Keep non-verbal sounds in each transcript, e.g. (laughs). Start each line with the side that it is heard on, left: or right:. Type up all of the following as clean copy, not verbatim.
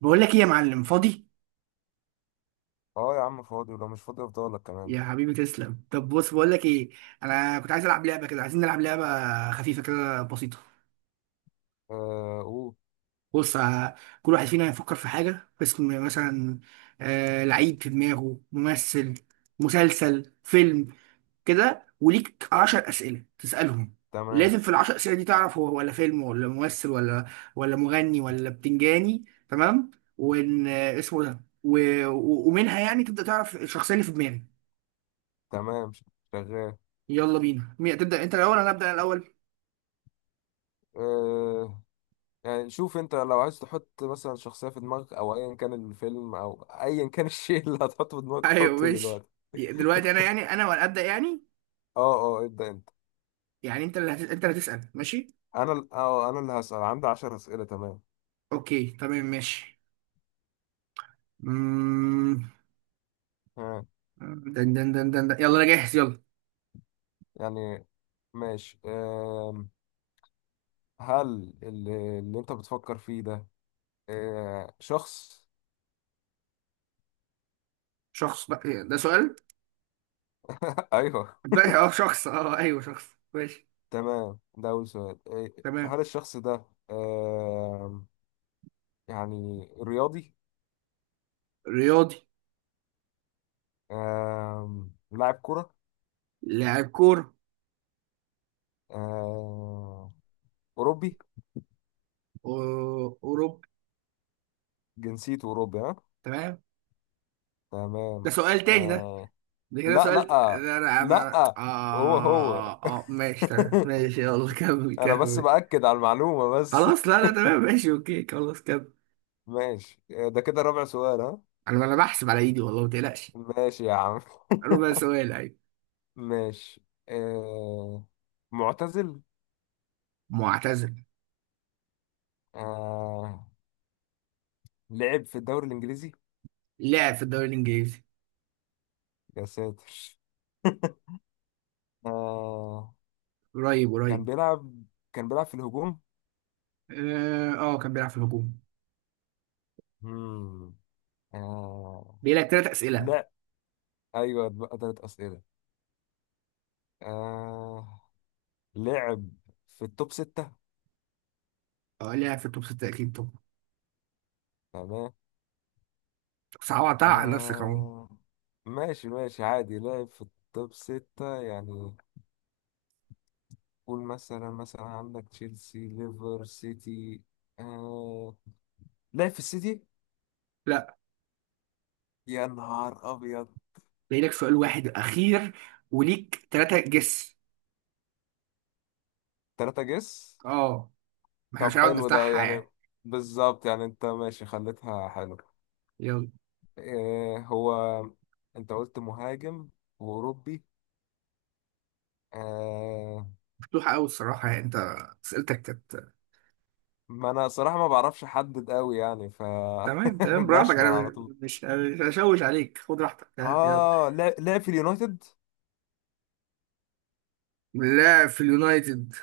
right: بقول لك ايه يا معلم، فاضي.
left: اه يا عم فاضي، ولو مش فاضي افضلك كمان.
right: يا حبيبي تسلم. طب بص، بقول لك ايه. انا كنت عايز العب لعبه كده، عايزين نلعب لعبه خفيفه كده بسيطه.
left: آه اوه
right: بص ه- كل واحد فينا يفكر في حاجه، اسم مثلا، لعيب في دماغه، ممثل، مسلسل، فيلم كده. وليك 10 اسئله تسالهم.
left: تمام
right: لازم في العشر اسئله دي تعرف هو ولا فيلم ولا ممثل ولا مغني ولا بتنجاني. تمام. وان اسمه ده ومنها يعني تبدا تعرف الشخصيه اللي في دماغك.
left: تمام. شغال.
right: يلا بينا، مين تبدأ؟ انت الاول؟ انا ابدأ الاول. (laughs)
left: آه يعني شوف انت، لو عايز تحط مثلا شخصية في دماغك او ايا كان الفيلم او ايا كان (laughs) الشيء اللي هتحطه في دماغك
right: ايوه
left: حطه
right: ماشي.
left: دلوقتي.
right: دلوقتي انا، يعني انا ولا ابدأ يعني؟
left: اه اه ابدأ انت.
right: يعني انت اللي انت اللي هتسأل، ماشي.
left: انا ال- اه آه، انا اللي هسأل، عندي عشر اسئلة. تمام.
right: اوكي تمام ماشي. مم...
left: ها.
right: دن دن دن دن دن. يلا انا جاهز، يلا.
left: يعني ماشي هل اللي انت بتفكر فيه ده شخص؟
right: شخص؟ بقى ده سؤال؟
left: (laughs) ايوه
right: بقى اه شخص، اه ايوه شخص، ماشي.
left: تمام، ده أول سؤال. إيه،
right: تمام.
left: هل الشخص ده آم، يعني رياضي؟
right: رياضي.
left: لاعب كرة؟
right: لاعب كورة.
left: آم، أوروبي؟
right: اوروبي.
left: جنسيته أوروبي ها.
right: تمام. ده
left: تمام.
right: سؤال تاني ده؟
left: آه،
right: ده كده
left: لا
right: سؤال
left: لا
right: ده انا أنا-
left: لا، هو
right: اه
left: هو.
right: اه آه، ماشي
left: (laughs)
right: تمام ماشي يلا. (laughs) كمل
left: أنا بس
right: كمل.
left: بأكد على المعلومة بس. (laughs)
right: خلاص لا لا تمام ماشي اوكي خلاص كده.
left: ماشي ده كده رابع سؤال ها.
right: انا بحسب على ايدي والله، ما تقلقش.
left: ماشي يا عم.
right: ربع سؤال، ايوه.
left: (laughs) ماشي آه، معتزل.
right: معتزل.
left: آه، لعب في الدوري الإنجليزي؟
right: لعب في الدوري الانجليزي.
left: يا ساتر! (laughs) آه
right: قريب
left: كان
right: قريب.
left: بيلعب، كان بيلعب في الهجوم.
right: اه آه، كان بيلعب في الهجوم.
left: مم. آه
right: بيجي لك ثلاث اسئله.
left: لا، ايوه بقى تلات اسئله. آه لعب في التوب ستة.
right: اه لعب في التوب 6 اكيد طبعا.
left: تمام.
right: صعبتها على نفسك اهو.
left: آه ماشي ماشي، عادي لعب في التوب ستة يعني. قول، مثلا مثلا عندك تشيلسي، ليفر سيتي. آه لعب في السيتي؟
right: لا.
left: يا نهار ابيض!
right: بيجي لك سؤال واحد اخير. وليك ثلاثه جس.
left: تلاتة جس؟
right: اه. ما احنا
left: طب
right: مش هنقعد
left: حلو ده
right: نفتحها
left: يعني،
right: يعني.
left: بالظبط يعني. انت ماشي خليتها حلو.
right: يلا.
left: إيه هو؟ انت قلت مهاجم واوروبي. آه
right: مفتوحه قوي الصراحه يعني، انت اسئلتك كانت.
left: ما انا صراحة ما بعرفش احدد قوي يعني ف...
right: تمام تمام
left: (laughs)
right: براحتك،
left: بشمل على
right: انا
left: طول.
right: مش هشوش عليك، خد راحتك، يلا.
left: لعب في اليونايتد.
right: لاعب في اليونايتد.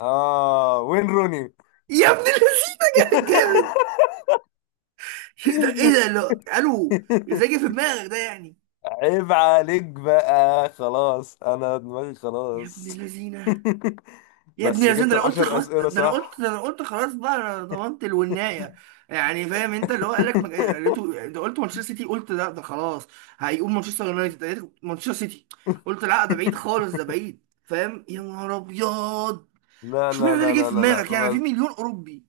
left: اه، وين روني!
right: يا ابن اللذينه. جامد جامد.
left: (laughs)
right: ايه ده ايه ده لو قالوا ازاي جه في دماغك ده يعني؟
left: عيب عليك بقى، خلاص انا دماغي
right: يا ابن
left: خلاص.
right: اللذينه.
left: (laughs)
right: يا ابن
left: بس
right: اللذينه. ده
left: جبت
right: انا قلت
left: العشر
right: خلاص، ده
left: اسئلة
right: انا قلت، ده
left: صح.
right: انا قلت خلاص بقى، انا ضمنت الونايه يعني، فاهم؟ انت اللي هو قال لك قلته ده، قلت مانشستر سيتي، قلت لا ده خلاص هيقوم مانشستر يونايتد، قلت مانشستر سيتي، قلت لا ده بعيد خالص، ده
left: (laughs)
right: بعيد، فاهم؟ يا نهار ابيض.
left: لا
right: اشمعنى
left: لا
right: ده
left: لا
right: اللي جه
left: لا
right: في
left: لا لا،
right: دماغك يعني؟ في
left: بس.
right: مليون اوروبي.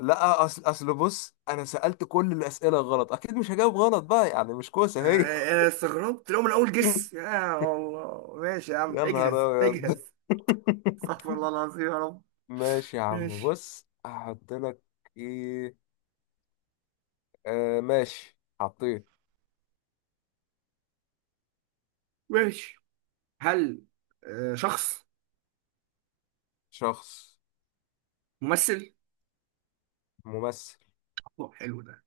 left: لا، اصل بص، انا سألت كل الأسئلة غلط، اكيد مش هجاوب غلط بقى يعني، مش كوسة هي.
right: انا استغربت لو من اول جس.
left: (laughs)
right: يا الله ماشي يا عم،
left: يا نهار
right: اجهز
left: ابيض!
right: اجهز. استغفر
left: (laughs)
right: الله العظيم يا رب.
left: ماشي يا عم،
right: ماشي
left: بص هحط لك. ايه، ماشي حطيت.
right: ماشي. هل شخص؟
left: شخص.
right: ممثل.
left: ممثل.
right: أوه، حلو ده.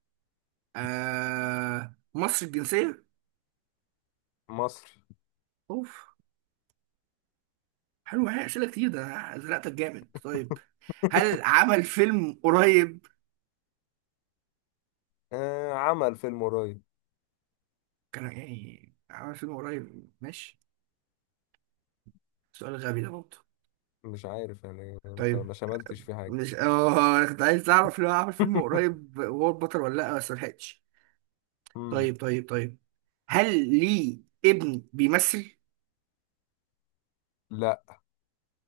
right: آه مصري الجنسية.
left: مصري.
right: اوف. حلو، هي اسئلة كتير. ده أنا زنقتك جامد. طيب. هل
left: (laughs)
right: عمل فيلم قريب؟
left: عمل فيلم قريب.
right: كان يعني عمل فيلم قريب ماشي. سؤال غبي ده برضه.
left: مش عارف يعني، انت
right: طيب.
left: ما شملتش في حاجة.
right: مش كنت عايز اعرف لو عمل فيلم
left: (laughs)
right: قريب وهو البطل ولا لا، بس ملحقتش.
left: مم.
right: طيب طيب طيب. هل ليه ابن بيمثل؟
left: لا.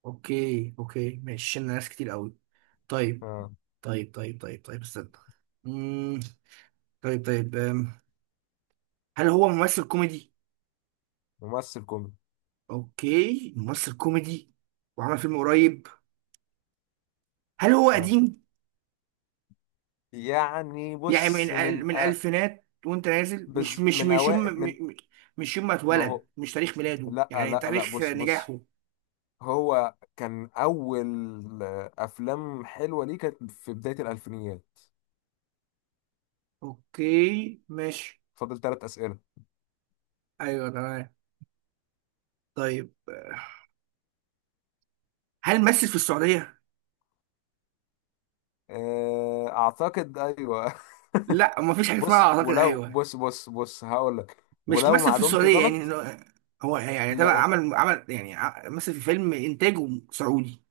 right: اوكي اوكي ماشي، شلنا ناس كتير قوي. طيب.
left: آه.
right: طيب طيب طيب طيب استنى. مم. طيب طيب أم. هل هو ممثل كوميدي؟
left: ممثل كوميدي.
right: اوكي ممثل كوميدي وعمل فيلم قريب. هل هو
left: آه.
right: قديم؟
left: يعني
right: يعني
left: بص، من...
right: من الألفينات وانت نازل، مش مش
left: من
right: مش يوم
left: أوائل، من...
right: م- مش يوم ما
left: ما هو
right: اتولد، مش تاريخ ميلاده،
left: لا لا
right: يعني
left: لا،
right: تاريخ
left: بص بص،
right: نجاحه.
left: هو كان أول أفلام حلوة ليه كانت في بداية الألفينيات.
right: اوكي ماشي.
left: فاضل ثلاث أسئلة.
right: ايوه تمام. طيب آه، هل مثل في السعودية؟
left: آه، أعتقد أيوه. (laughs)
right: لا ما فيش حاجه اسمها
left: بص
right: اعتقد
left: ولو،
right: ايوه.
left: بص بص بص، هقول لك
right: مش
left: ولو
right: مثل في
left: معلومتي
right: السعوديه يعني
left: غلط.
right: هو يعني تبع
left: لو
right: عمل يعني مثل في فيلم انتاجه سعودي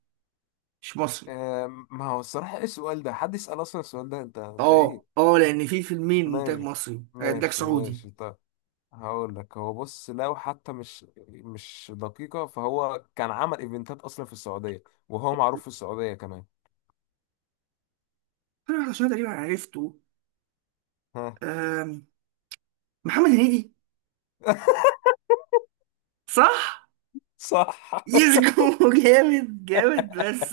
right: مش مصري.
left: آه، ما هو الصراحة، إيه السؤال ده؟ حد يسأل أصلا السؤال ده؟ أنت أنت
right: اه
left: إيه!
right: اه لان في فيلمين، انتاج
left: ماشي
right: مصري، انتاج
left: ماشي
right: سعودي.
left: ماشي، طيب هقول لك، هو بص، لو حتى مش مش دقيقة، فهو كان عمل ايفنتات اصلا في السعودية، وهو معروف في السعودية كمان.
right: انا واحد عشان تقريبا عرفته.
left: ها.
right: آم، محمد هنيدي.
left: (laughs)
right: صح.
left: صح.
right: يسجو (laughs) جامد جامد بس.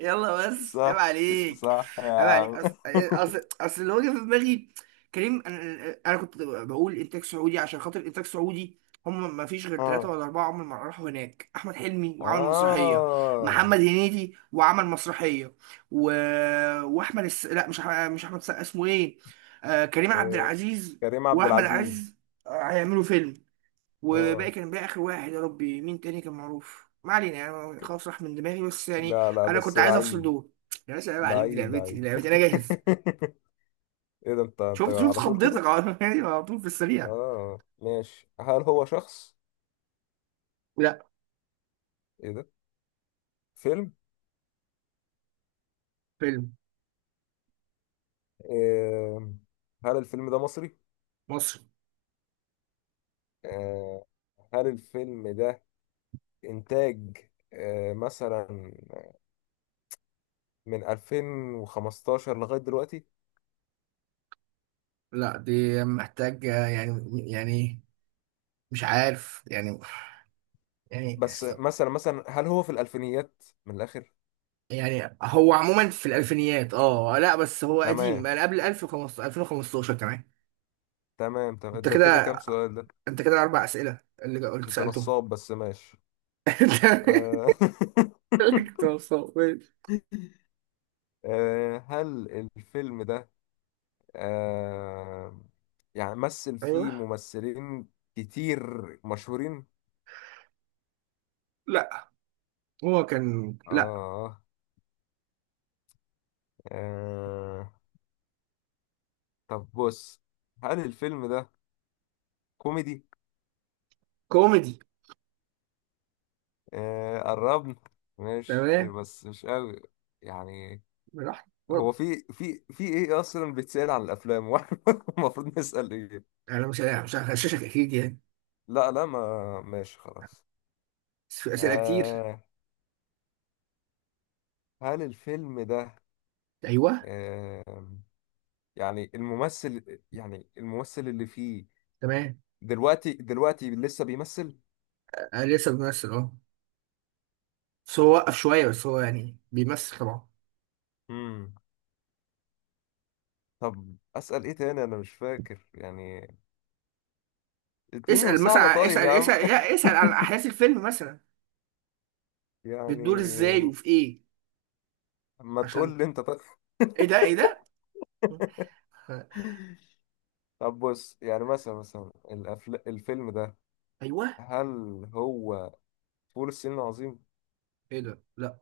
right: يلا بس عيب
left: صح.
right: عليك.
left: صح يا
right: عيب عليك،
left: عم.
right: اصل
left: (laughs)
right: اصل اصل اللي هو جه في دماغي كريم، انا (laughs) انا كنت بقول انتاج سعودي، عشان خاطر انتاج سعودي هم ما فيش غير ثلاثة
left: اه
right: ولا أربعة عمر ما راحوا هناك. أحمد حلمي وعمل مسرحية،
left: اه
right: محمد هنيدي وعمل مسرحية، و... وأحمد الس... لا مش أحمد مش أحمد السقا، اسمه إيه؟ آه كريم عبد
left: إيه،
right: العزيز
left: كريم عبد
right: وأحمد عز
left: العزيز.
right: هيعملوا فيلم. وباقي
left: اه
right: كان بقى اخر واحد يا ربي مين تاني كان معروف، ما علينا يعني
left: ك-
right: خلاص راح من دماغي بس يعني.
left: لا لا،
right: انا
left: بس
right: كنت عايز افصل
left: لعيب
right: دول. يا باشا عيب عليك، دي
left: لعيب
right: لعبتي دي
left: لعيب.
right: لعبتي، انا جاهز.
left: (laughs) ايه ده، انت انت
right: شفت شفت
left: على طول كده!
right: خضتك على (laughs) يعني على طول في السريع.
left: اه ماشي. هل هو شخص؟
right: لا.
left: ايه ده! فيلم.
right: فيلم.
left: إيه... هل الفيلم ده مصري؟
right: مصري.
left: آه، هل الفيلم ده إنتاج مثلا من 2015 لغاية دلوقتي؟
right: لا دي محتاج يعني مش عارف يعني يعني.
left: بس مثلا مثلا، هل هو في الألفينيات من الآخر؟
right: يعني هو عموما في الالفينيات اه، لا بس هو قديم
left: تمام
right: انا، قبل 1015 2015 كمان.
left: تمام تمام،
right: انت
left: ده كده
right: كده
left: كام سؤال ده؟
right: انت كده اربع اسئله اللي قلت
left: أنت
right: سالتهم.
left: نصاب، بس ماشي.
right: (laughs)
left: آه، (laughs)
right: انت-
left: آه، هل الفيلم ده آه، يعني مثل
right: ايوه.
left: فيه ممثلين كتير مشهورين؟
right: لا. هو كان
left: آه
right: لا.
left: آه آه. طب بص، هل الفيلم ده كوميدي؟
right: كوميدي.
left: آه قربنا، ماشي
right: تمام
left: بس مش قوي يعني.
right: براحتك
left: هو
right: اتفضل.
left: في في في ايه اصلا بيتسأل عن الافلام؟ (laughs) واحنا المفروض نسأل ايه؟
right: يعني انا مش هغششك اكيد يعني.
left: لا لا، ما ماشي خلاص.
right: بس في اسئله كتير.
left: آه هل الفيلم ده
right: ايوه.
left: آه يعني الممثل، يعني الممثل اللي فيه
right: تمام.
left: دلوقتي دلوقتي لسه بيمثل؟
right: أنا لسه بيمثل اه، بس هو وقف شويه بس هو يعني بيمثل طبعا.
left: امم طب أسأل ايه تاني، انا مش فاكر يعني. اديني
right: اسال
left: مساعدة
right: مثلا،
left: طيب
right: اسال
left: يا عم.
right: اسال لا، اسال عن
left: (laughs)
right: احداث الفيلم مثلا. بتدور ازاي
left: يعني
right: وفي ايه.
left: ما
right: عشان،
left: تقول لي انت طيب.
right: ايه ده ايه ده. (laughs) آه،
left: طب بص، يعني مثلا مثلا الفيلم ده
right: ايوه.
left: هل هو فول الصين العظيم؟
right: ايه ده لا.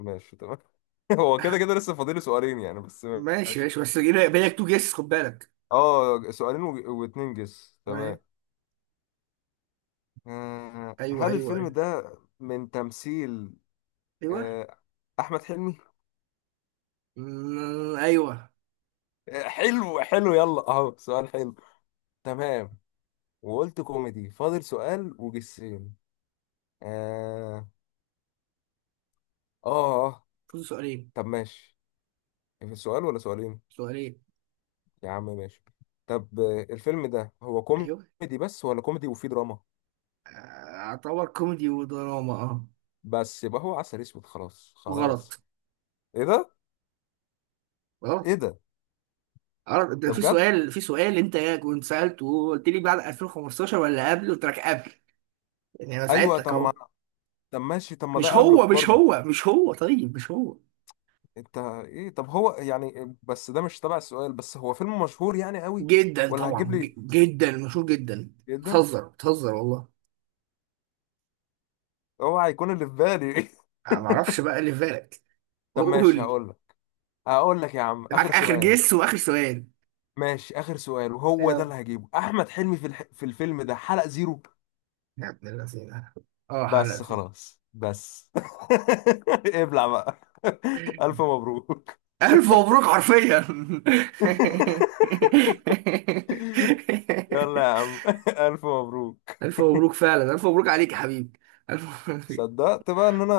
left: ماشي تمام. (laughs) هو كده كده
right: (laughs)
left: لسه فاضل سؤالين يعني بس.
right: ماشي
left: ماشي.
right: ماشي بس بالك تو جيس، خد بالك.
left: اه سؤالين و... واتنين جس.
right: تمام.
left: تمام. آه،
right: ايوه
left: هل
right: ايوه
left: الفيلم
right: ايوه.
left: ده من تمثيل
right: ايوه.
left: آه، أحمد حلمي؟
right: مم، ايوه.
left: آه، حلو حلو، يلا اهو سؤال حلو. تمام، وقلت كوميدي. فاضل سؤال وجسين. اه اه آه.
right: فوز سؤالين.
left: طب ماشي، في سؤال ولا سؤالين؟
right: سؤالين.
left: يا عم ماشي. طب آه، الفيلم ده هو
right: ايوه.
left: كوميدي بس ولا كوميدي وفيه دراما؟
right: آه، اعتبر كوميدي ودراما اه.
left: بس يبقى هو عسل اسود، خلاص
right: غلط.
left: خلاص. ايه ده!
right: غلط.
left: ايه ده!
right: غلط ده،
left: ده
right: في
left: بجد؟
right: سؤال في سؤال انت كنت سالته، وقلت لي بعد 2015 ولا قبل؟ قلت لك قبل، يعني انا
left: ايوه،
right: ساعدتك
left: طب ما...
right: اهو.
left: طب ماشي، طب ما
right: مش
left: ده
right: هو
left: قبله
right: مش
left: برضو.
right: هو مش هو، طيب مش هو.
left: انت ايه! طب هو يعني، بس ده مش تبع السؤال، بس هو فيلم مشهور يعني قوي
right: جدا
left: ولا هتجيب
right: طبعا،
left: لي؟
right: جدا مشهور جدا.
left: جدا؟
right: بتهزر بتهزر والله.
left: هو هيكون اللي في بالي.
right: انا ما اعرفش
left: (laughs)
right: بقى اللي في بالك،
left: طب
right: قول
left: ماشي
right: لي.
left: هقول لك، هقول لك يا عم
right: معاك
left: اخر
right: اخر
left: سؤال.
right: جس واخر سؤال.
left: ماشي، اخر سؤال، وهو ده
right: يلا.
left: اللي هجيبه، احمد حلمي في في الفيلم ده حلق زيرو؟
right: يا ابن اللذينه. اه،
left: بس
right: حلقتي.
left: خلاص بس. (laughs) ابلع بقى. (laughs) ألف مبروك.
right: ألف مبروك حرفيا.
left: (laughs) يلا يا
right: (laughs)
left: عم. (laughs) ألف مبروك.
right: ألف مبروك فعلا، ألف مبروك عليك يا حبيبي. ألف مبروك.
left: صدقت بقى إن أنا...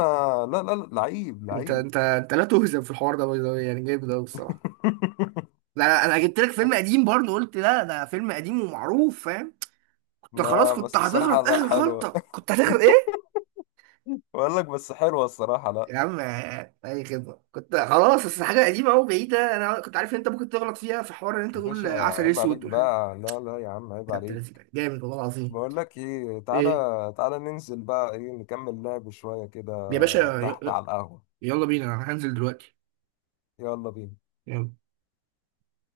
left: لا لا لا، لعيب
right: أنت
left: لعيب.
right: أنت أنت لا تهزم في الحوار ده باي ذا واي، يعني جامد أوي الصراحة.
left: (laughs)
right: لا أنا أنا جبت لك فيلم قديم برضه، قلت لا ده فيلم قديم ومعروف، فاهم؟ كنت خلاص
left: ما
right: كنت
left: بس الصراحة
right: هتغلط
left: لا
right: آخر
left: حلوة.
right: غلطة، كنت هتغلط إيه؟
left: (laughs) بقول لك، بس حلوة الصراحة، لا.
right: يا عم. أي خدمة، كنت خلاص بس حاجة قديمة أوي بعيدة، أنا كنت عارف إن أنت ممكن تغلط فيها في حوار، إن أنت
left: يا
right: تقول
left: باشا
right: عسل
left: عيب عليك
right: أسود والحاجات دي.
left: بقى، لا لا يا عم عيب
right: يا ابن
left: عليك.
right: اللذينة، جامد والله العظيم.
left: بقول لك ايه، تعالى
right: إيه؟
left: تعالى ننزل بقى، ايه نكمل لعب شوية كده
right: يا باشا.
left: تحت على القهوة.
right: يلا بينا، انا هنزل دلوقتي.
left: يلا بينا.
right: يلا.